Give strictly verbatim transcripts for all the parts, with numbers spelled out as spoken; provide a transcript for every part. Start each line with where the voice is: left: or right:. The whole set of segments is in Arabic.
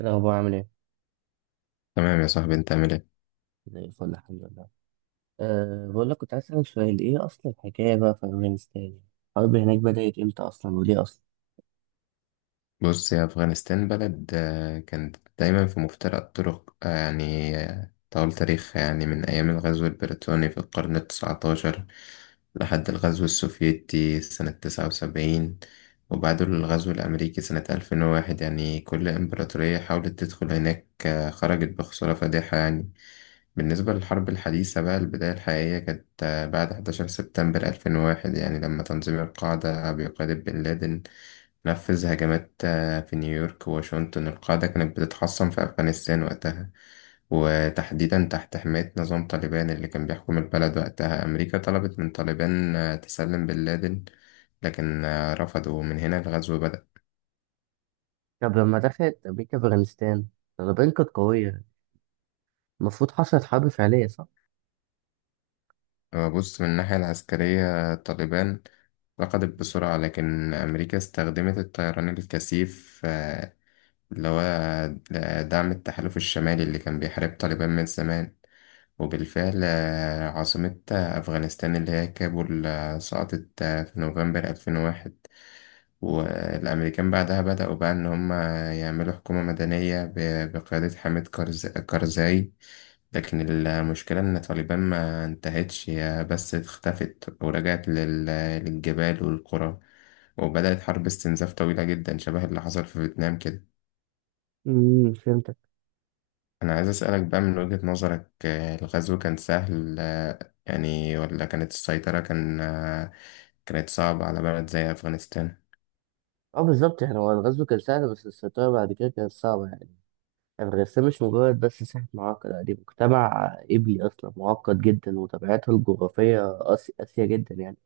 right: إيه الأخبار عامل إيه؟
left: تمام يا صاحبي، انت عامل ايه؟
right: زي الفل الحمد لله. أه بقول لك كنت عايز أسألك سؤال، إيه أصل الحكاية بقى في أفغانستان؟ الحرب هناك بدأت إمتى أصلا وليه أصلا؟
left: بص، يا افغانستان بلد آه، كانت دايما في مفترق الطرق، آه، يعني آه، طول تاريخها، يعني من ايام الغزو البريطاني في القرن التسعتاشر لحد الغزو السوفيتي سنة تسعة وسبعين، وبعده الغزو الامريكي سنة الفين وواحد. يعني كل امبراطورية حاولت تدخل هناك آه، خرجت بخسارة فادحة يعني. بالنسبة للحرب الحديثة بقى، البداية الحقيقية كانت آه، بعد حداشر سبتمبر ألفين وواحد، يعني لما تنظيم القاعدة بقيادة بن لادن نفذ هجمات آه، في نيويورك وواشنطن. القاعدة كانت بتتحصن في أفغانستان وقتها، وتحديدا تحت حماية نظام طالبان اللي كان بيحكم البلد وقتها. أمريكا طلبت من طالبان آه، تسلم بن لادن، لكن آه، رفضوا، ومن هنا الغزو بدأ.
right: طب لما دخلت أمريكا أفغانستان، طالبان كانت قوية، المفروض حصلت حرب فعلية صح؟
left: آه، بص، من الناحية العسكرية طالبان ركضت بسرعة، لكن أمريكا استخدمت الطيران الكثيف، آه، اللي هو آه، دعم التحالف الشمالي اللي كان بيحارب طالبان من زمان. وبالفعل آه، عاصمة آه، أفغانستان اللي هي كابول آه، سقطت آه، في نوفمبر ألفين وواحد. والأمريكان بعدها بدأوا بقى إن هم يعملوا حكومة مدنية ب- بقيادة حامد كارز- كارزاي. لكن المشكلة إن طالبان ما انتهتش، هي بس اختفت ورجعت لل- للجبال والقرى، وبدأت حرب استنزاف طويلة جدا، شبه اللي حصل في فيتنام كده.
right: امم فهمتك.
left: أنا عايز أسألك بقى، من وجهة نظرك آه، الغزو كان سهل آه، يعني، ولا كانت السيطرة كان آه، كانت صعبة على بلد زي أفغانستان؟
right: أه بالظبط، يعني هو الغزو كان سهل بس السيطرة بعد كده كانت صعبة يعني. أفغانستان مش مجرد بس ساحة معقدة، لا، دي مجتمع إبلي أصلا معقد جدا وطبيعته الجغرافية قاسية جدا يعني.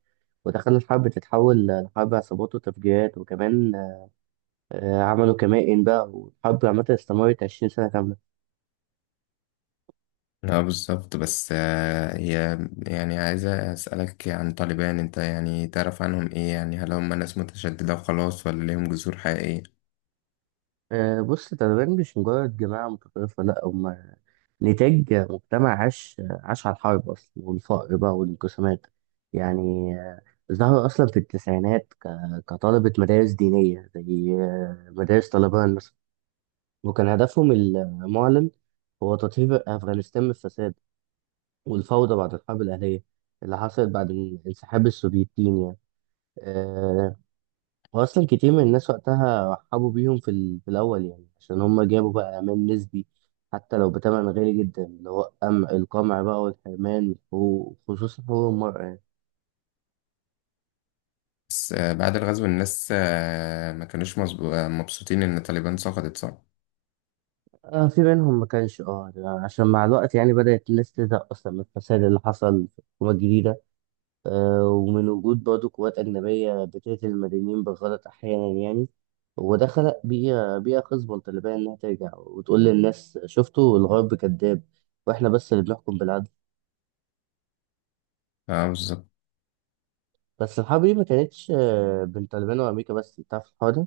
right: ودخل الحرب تتحول لحرب عصابات وتفجيرات وكمان آه، عملوا كمائن بقى، والحرب عامة استمرت عشرين سنة كاملة.
left: لا بالظبط، بس آه، هي يعني عايزة أسألك عن طالبان. أنت يعني تعرف عنهم إيه؟ يعني هل هم ناس متشددة وخلاص، ولا ليهم جذور حقيقية؟
right: آه، بص، التaliban مش مجرد جماعة متطرفة، لأ، هما نتاج مجتمع عاش عاش على الحرب أصلا، والفقر بقى والانقسامات. يعني آه، ظهر أصلا في التسعينات ك- كطلبة مدارس دينية زي آه، مدارس طالبان مثلا. وكان هدفهم المعلن هو تطهير أفغانستان من الفساد والفوضى بعد الحرب الأهلية اللي حصلت بعد انسحاب السوفيتين يعني. واصلا كتير من الناس وقتها رحبوا بيهم في, ال... في الاول يعني، عشان هم جابوا بقى امان نسبي حتى لو بتمن غالي جدا، اللي هو أم... القمع بقى والحرمان وخصوصا حقوق المرأة يعني.
left: بس آه، بعد الغزو الناس آه، ما كانوش مظبو- آه، مبسوطين إن طالبان سقطت، صح؟
right: آه، في منهم ما كانش، اه عشان مع الوقت يعني بدأت الناس تزهق اصلا من الفساد اللي حصل في الحكومة الجديدة، آه، ومن وجود برضه قوات أجنبية بتقتل المدنيين بالغلط أحيانا يعني. وده خلق بيئة بيئة خصبة للطالبان، إنها ترجع وتقول للناس، شفتوا الغرب كذاب وإحنا بس اللي بنحكم بالعدل.
left: اه بالظبط.
right: بس الحرب دي ما كانتش آه، بين طالبان وامريكا بس، انت عارف الحوار ده.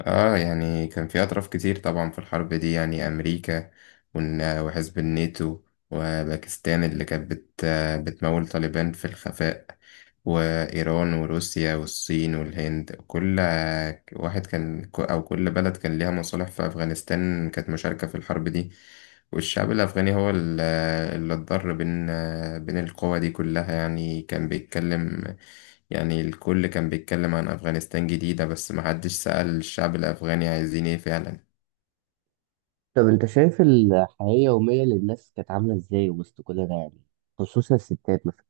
left: اه، يعني كان في اطراف كتير طبعا في الحرب دي. يعني امريكا ون- وحزب الناتو، وباكستان اللي كانت بت بتمول طالبان في الخفاء، وايران وروسيا والصين والهند. كل واحد كان او كل بلد كان ليها مصالح في افغانستان، كانت مشاركة في الحرب دي. والشعب الافغاني هو ال- اللي اتضر بين بين القوى دي كلها. يعني كان بيتكلم يعني الكل كان بيتكلم عن أفغانستان جديدة، بس محدش سأل الشعب الأفغاني عايزين إيه فعلا.
right: طب انت شايف الحياه اليوميه للناس كانت عامله ازاي وسط كل ده يعني، خصوصا الستات مثلا؟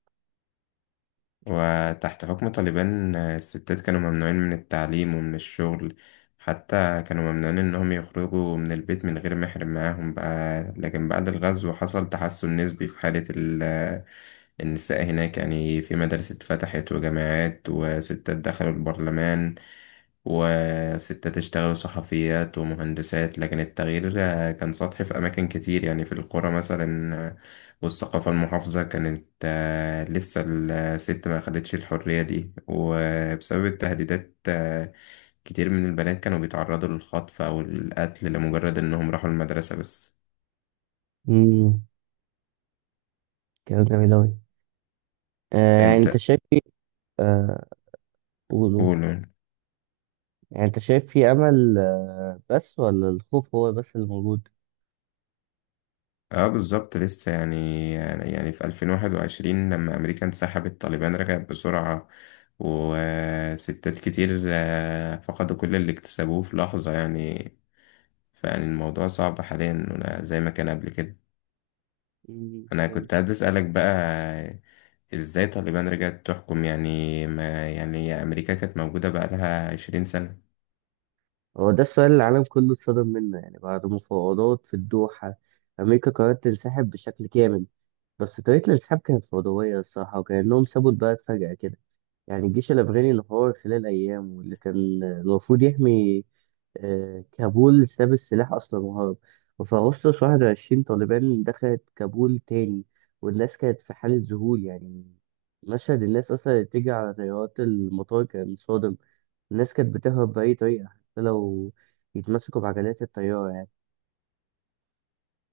left: وتحت حكم طالبان آه، الستات كانوا ممنوعين من التعليم ومن الشغل، حتى كانوا ممنوعين إنهم يخرجوا من البيت من غير محرم معاهم بقى. لكن بعد الغزو حصل تحسن نسبي في حالة ال- آه، النساء هناك، يعني في مدارس اتفتحت وجامعات، وستات دخلوا البرلمان، وستات اشتغلوا صحفيات ومهندسات. لكن التغيير آه، كان سطحي في أماكن كتير، يعني في القرى مثلا آه، والثقافة المحافظة كانت آه، لسه الست ما أخدتش الحرية دي. وبسبب التهديدات آه، كتير من البنات كانوا بيتعرضوا للخطف أو القتل لمجرد إنهم راحوا المدرسة بس.
right: امم كلام جميل أوي. آه، يعني انت
left: أنت
right: شايف في، آه، قول قول.
left: قول.
right: يعني انت شايف في امل آه بس، ولا الخوف هو بس اللي موجود؟
left: اه بالظبط، لسه يعني يعني يعني في ألفين وواحد وعشرين لما أمريكا انسحبت، طالبان رجعت بسرعة، وستات كتير آه، فقدوا كل اللي اكتسبوه في لحظة يعني. فيعني الموضوع صعب حاليا، ولا زي ما كان قبل كده.
right: امم
left: أنا
right: فهمت.
left: كنت عايز أسألك بقى، إزاي طالبان رجعت تحكم؟ يعني ما يعني أمريكا كانت موجودة بقالها 20 سنة.
right: هو ده السؤال اللي العالم كله اتصدم منه. يعني بعد مفاوضات في الدوحة، امريكا قررت تنسحب بشكل كامل. بس طريقة الانسحاب كانت فوضوية الصراحة، وكأنهم سابوا البلد فجأة كده. يعني الجيش الأفغاني انهار خلال أيام، واللي كان المفروض يحمي آه، كابول ساب السلاح أصلا وهرب. وفي أغسطس واحد وعشرين، طالبان دخلت كابول تاني، والناس كانت في حالة ذهول يعني. مشهد الناس أصلا اللي بتيجي على طيارات المطار كان صادم. الناس كانت بتهرب بأي طريقة، حتى لو يتمسكوا بعجلات الطيارة يعني.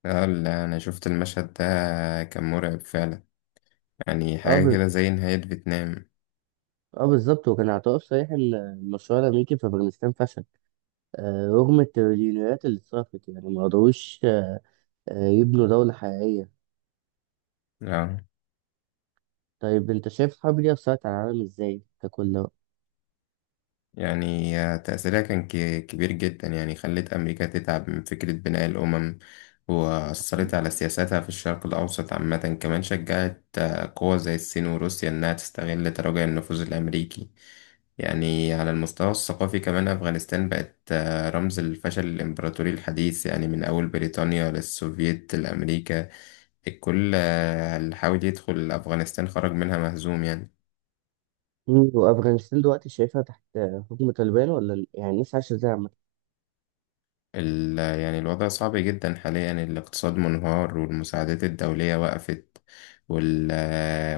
left: اه لا، أنا شفت المشهد ده، كان مرعب فعلا، يعني
right: اه
left: حاجة
right: بز-
left: كده زي نهاية فيتنام.
right: اه بالظبط، وكان اعتراف صريح ان المشروع الامريكي في افغانستان فشل. آه، رغم التريليونات اللي اتصرفت يعني ما قدروش آه، يبنوا دولة حقيقية.
left: اه،
right: طيب أنت شايف الحرب دي أثرت على العالم إزاي ككل بقى؟
left: يعني تأثيرها كان ك- كبير جدا، يعني خلت أمريكا تتعب من فكرة بناء الأمم، وأثرت على سياساتها في الشرق الأوسط عامة. كمان شجعت آه، قوى زي الصين وروسيا إنها تستغل تراجع النفوذ الأمريكي. يعني على المستوى الثقافي كمان، أفغانستان بقت آه، رمز الفشل الإمبراطوري الحديث، يعني من أول بريطانيا للسوفييت لأمريكا، الكل آه، اللي حاول يدخل أفغانستان خرج منها مهزوم يعني.
right: مم، وأفغانستان دلوقتي شايفها تحت آه، حكم طالبان، ولا ال- يعني الناس عايشة إزاي عامة؟
left: ال- يعني الوضع صعب جدا حاليا، الاقتصاد منهار، والمساعدات الدولية وقفت، وال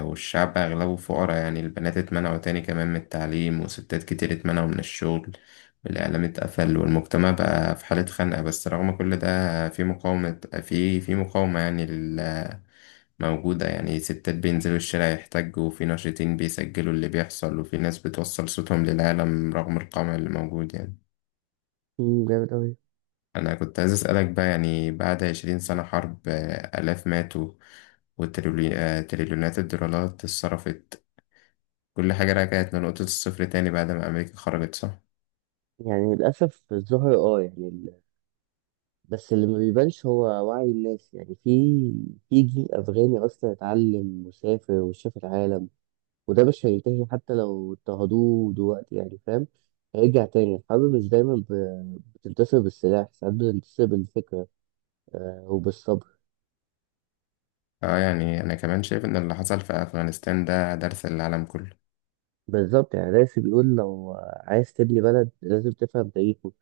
left: والشعب أغلبه فقراء يعني. البنات اتمنعوا تاني كمان من التعليم، وستات كتير اتمنعوا من الشغل، والإعلام اتقفل، والمجتمع بقى في حالة خنقة. بس رغم كل ده في مقاومة، في في مقاومة يعني ال- موجودة. يعني ستات بينزلوا الشارع يحتجوا، وفي ناشطين بيسجلوا اللي بيحصل، وفي ناس بتوصل صوتهم للعالم رغم القمع اللي موجود يعني.
right: مم، جامد أوي.
left: أنا كنت عايز أسألك بقى، يعني بعد عشرين سنة حرب، آه، آلاف ماتوا، وتريليونات الدولارات اتصرفت، كل حاجة رجعت لنقطة الصفر تاني بعد ما أمريكا خرجت، صح؟
right: يعني للأسف الظاهر أه، يعني ال... بس اللي ما بيبانش هو وعي الناس، يعني في في جيل أفغاني أصلا اتعلم وسافر وشاف العالم، وده مش هينتهي حتى لو اضطهدوه دلوقتي، يعني فاهم. هيرجع تاني. الحرب مش دايما ب... بتنتصر بالسلاح، ساعات بتنتصر بالفكرة، آه، وبالصبر.
left: اه يعني أنا كمان شايف إن اللي حصل في أفغانستان ده درس للعالم كله.
right: بالظبط، يعني راسي بيقول لو عايز تبني بلد لازم تفهم تاريخه،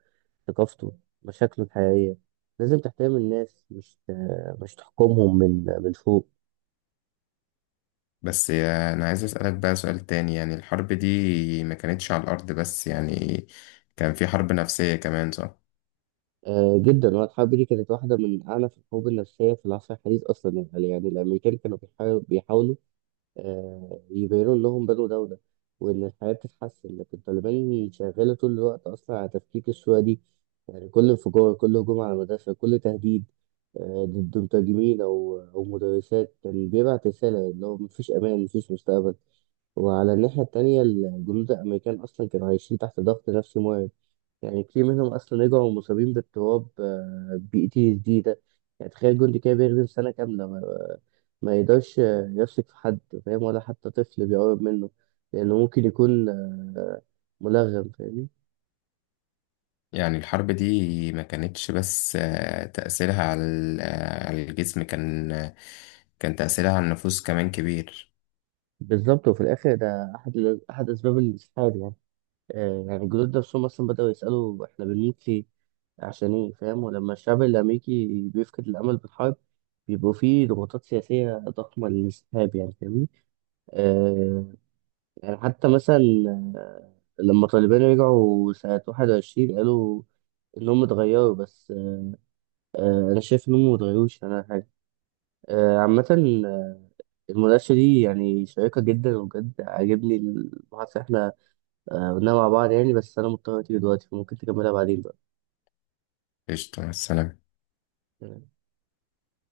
right: ثقافته، مشاكله الحقيقية. لازم تحترم الناس، مش مش تحكمهم من من فوق.
left: بس آه، أنا عايز أسألك بقى سؤال تاني. يعني الحرب دي ما كانتش على الأرض بس يعني، كان في حرب نفسية كمان، صح؟
right: آه جدا، هو الحرب دي كانت واحدة من أعنف الحروب النفسية في العصر الحديث أصلا. يعني يعني الأمريكان كانوا بيحاولوا آه، يبينوا لهم بدو ده وده، وإن الحياة بتتحسن، لكن طالبان شغالة طول الوقت أصلا على تفكيك الشوية دي. يعني كل انفجار كل هجوم على المدرسة كل تهديد آه، ضد مترجمين أو أو مدرسات كان بيبعت رسالة، اللي هو مفيش أمان مفيش مستقبل. وعلى الناحية التانية الجنود الأمريكان أصلا كانوا عايشين تحت ضغط نفسي مرعب. يعني كتير منهم اصلا رجعوا مصابين باضطراب آه، بي تي اس دي ده. يعني تخيل جندي كده بيخدم سنه كامله ما, ما يقدرش آه، يثق في حد، فاهم، ولا حتى طفل بيقرب منه، لانه ممكن يكون آه، ملغم، فاهمني.
left: يعني الحرب دي ما كانتش بس آه، تأثيرها على ال- آه، على الجسم كان آه، كان تأثيرها على النفوس كمان كبير.
right: بالظبط، وفي الاخر ده احد ال- احد اسباب الانسحاب يعني. آه، يعني الجنود نفسهم اصلا بداوا يسالوا احنا بنموت ليه، عشان ايه، فاهم. ولما الشعب الامريكي بيفقد الامل بالحرب بيبقوا فيه ضغوطات سياسيه ضخمه للانسحاب، يعني فاهمني. آه، يعني حتى مثلا آه، لما طالبان رجعوا سنة واحد وعشرين، قالوا إنهم اتغيروا، بس آه، أنا شايف إنهم متغيروش ولا حاجة. آه، عامة، آه، المناقشة دي يعني شيقة جدا وبجد عاجبني المحادثة اللي إحنا آه، قلناها مع بعض، يعني بس أنا مضطر أتيجي دلوقتي، فممكن تكملها بعدين
left: قشطة، مع السلامة.
right: بقى.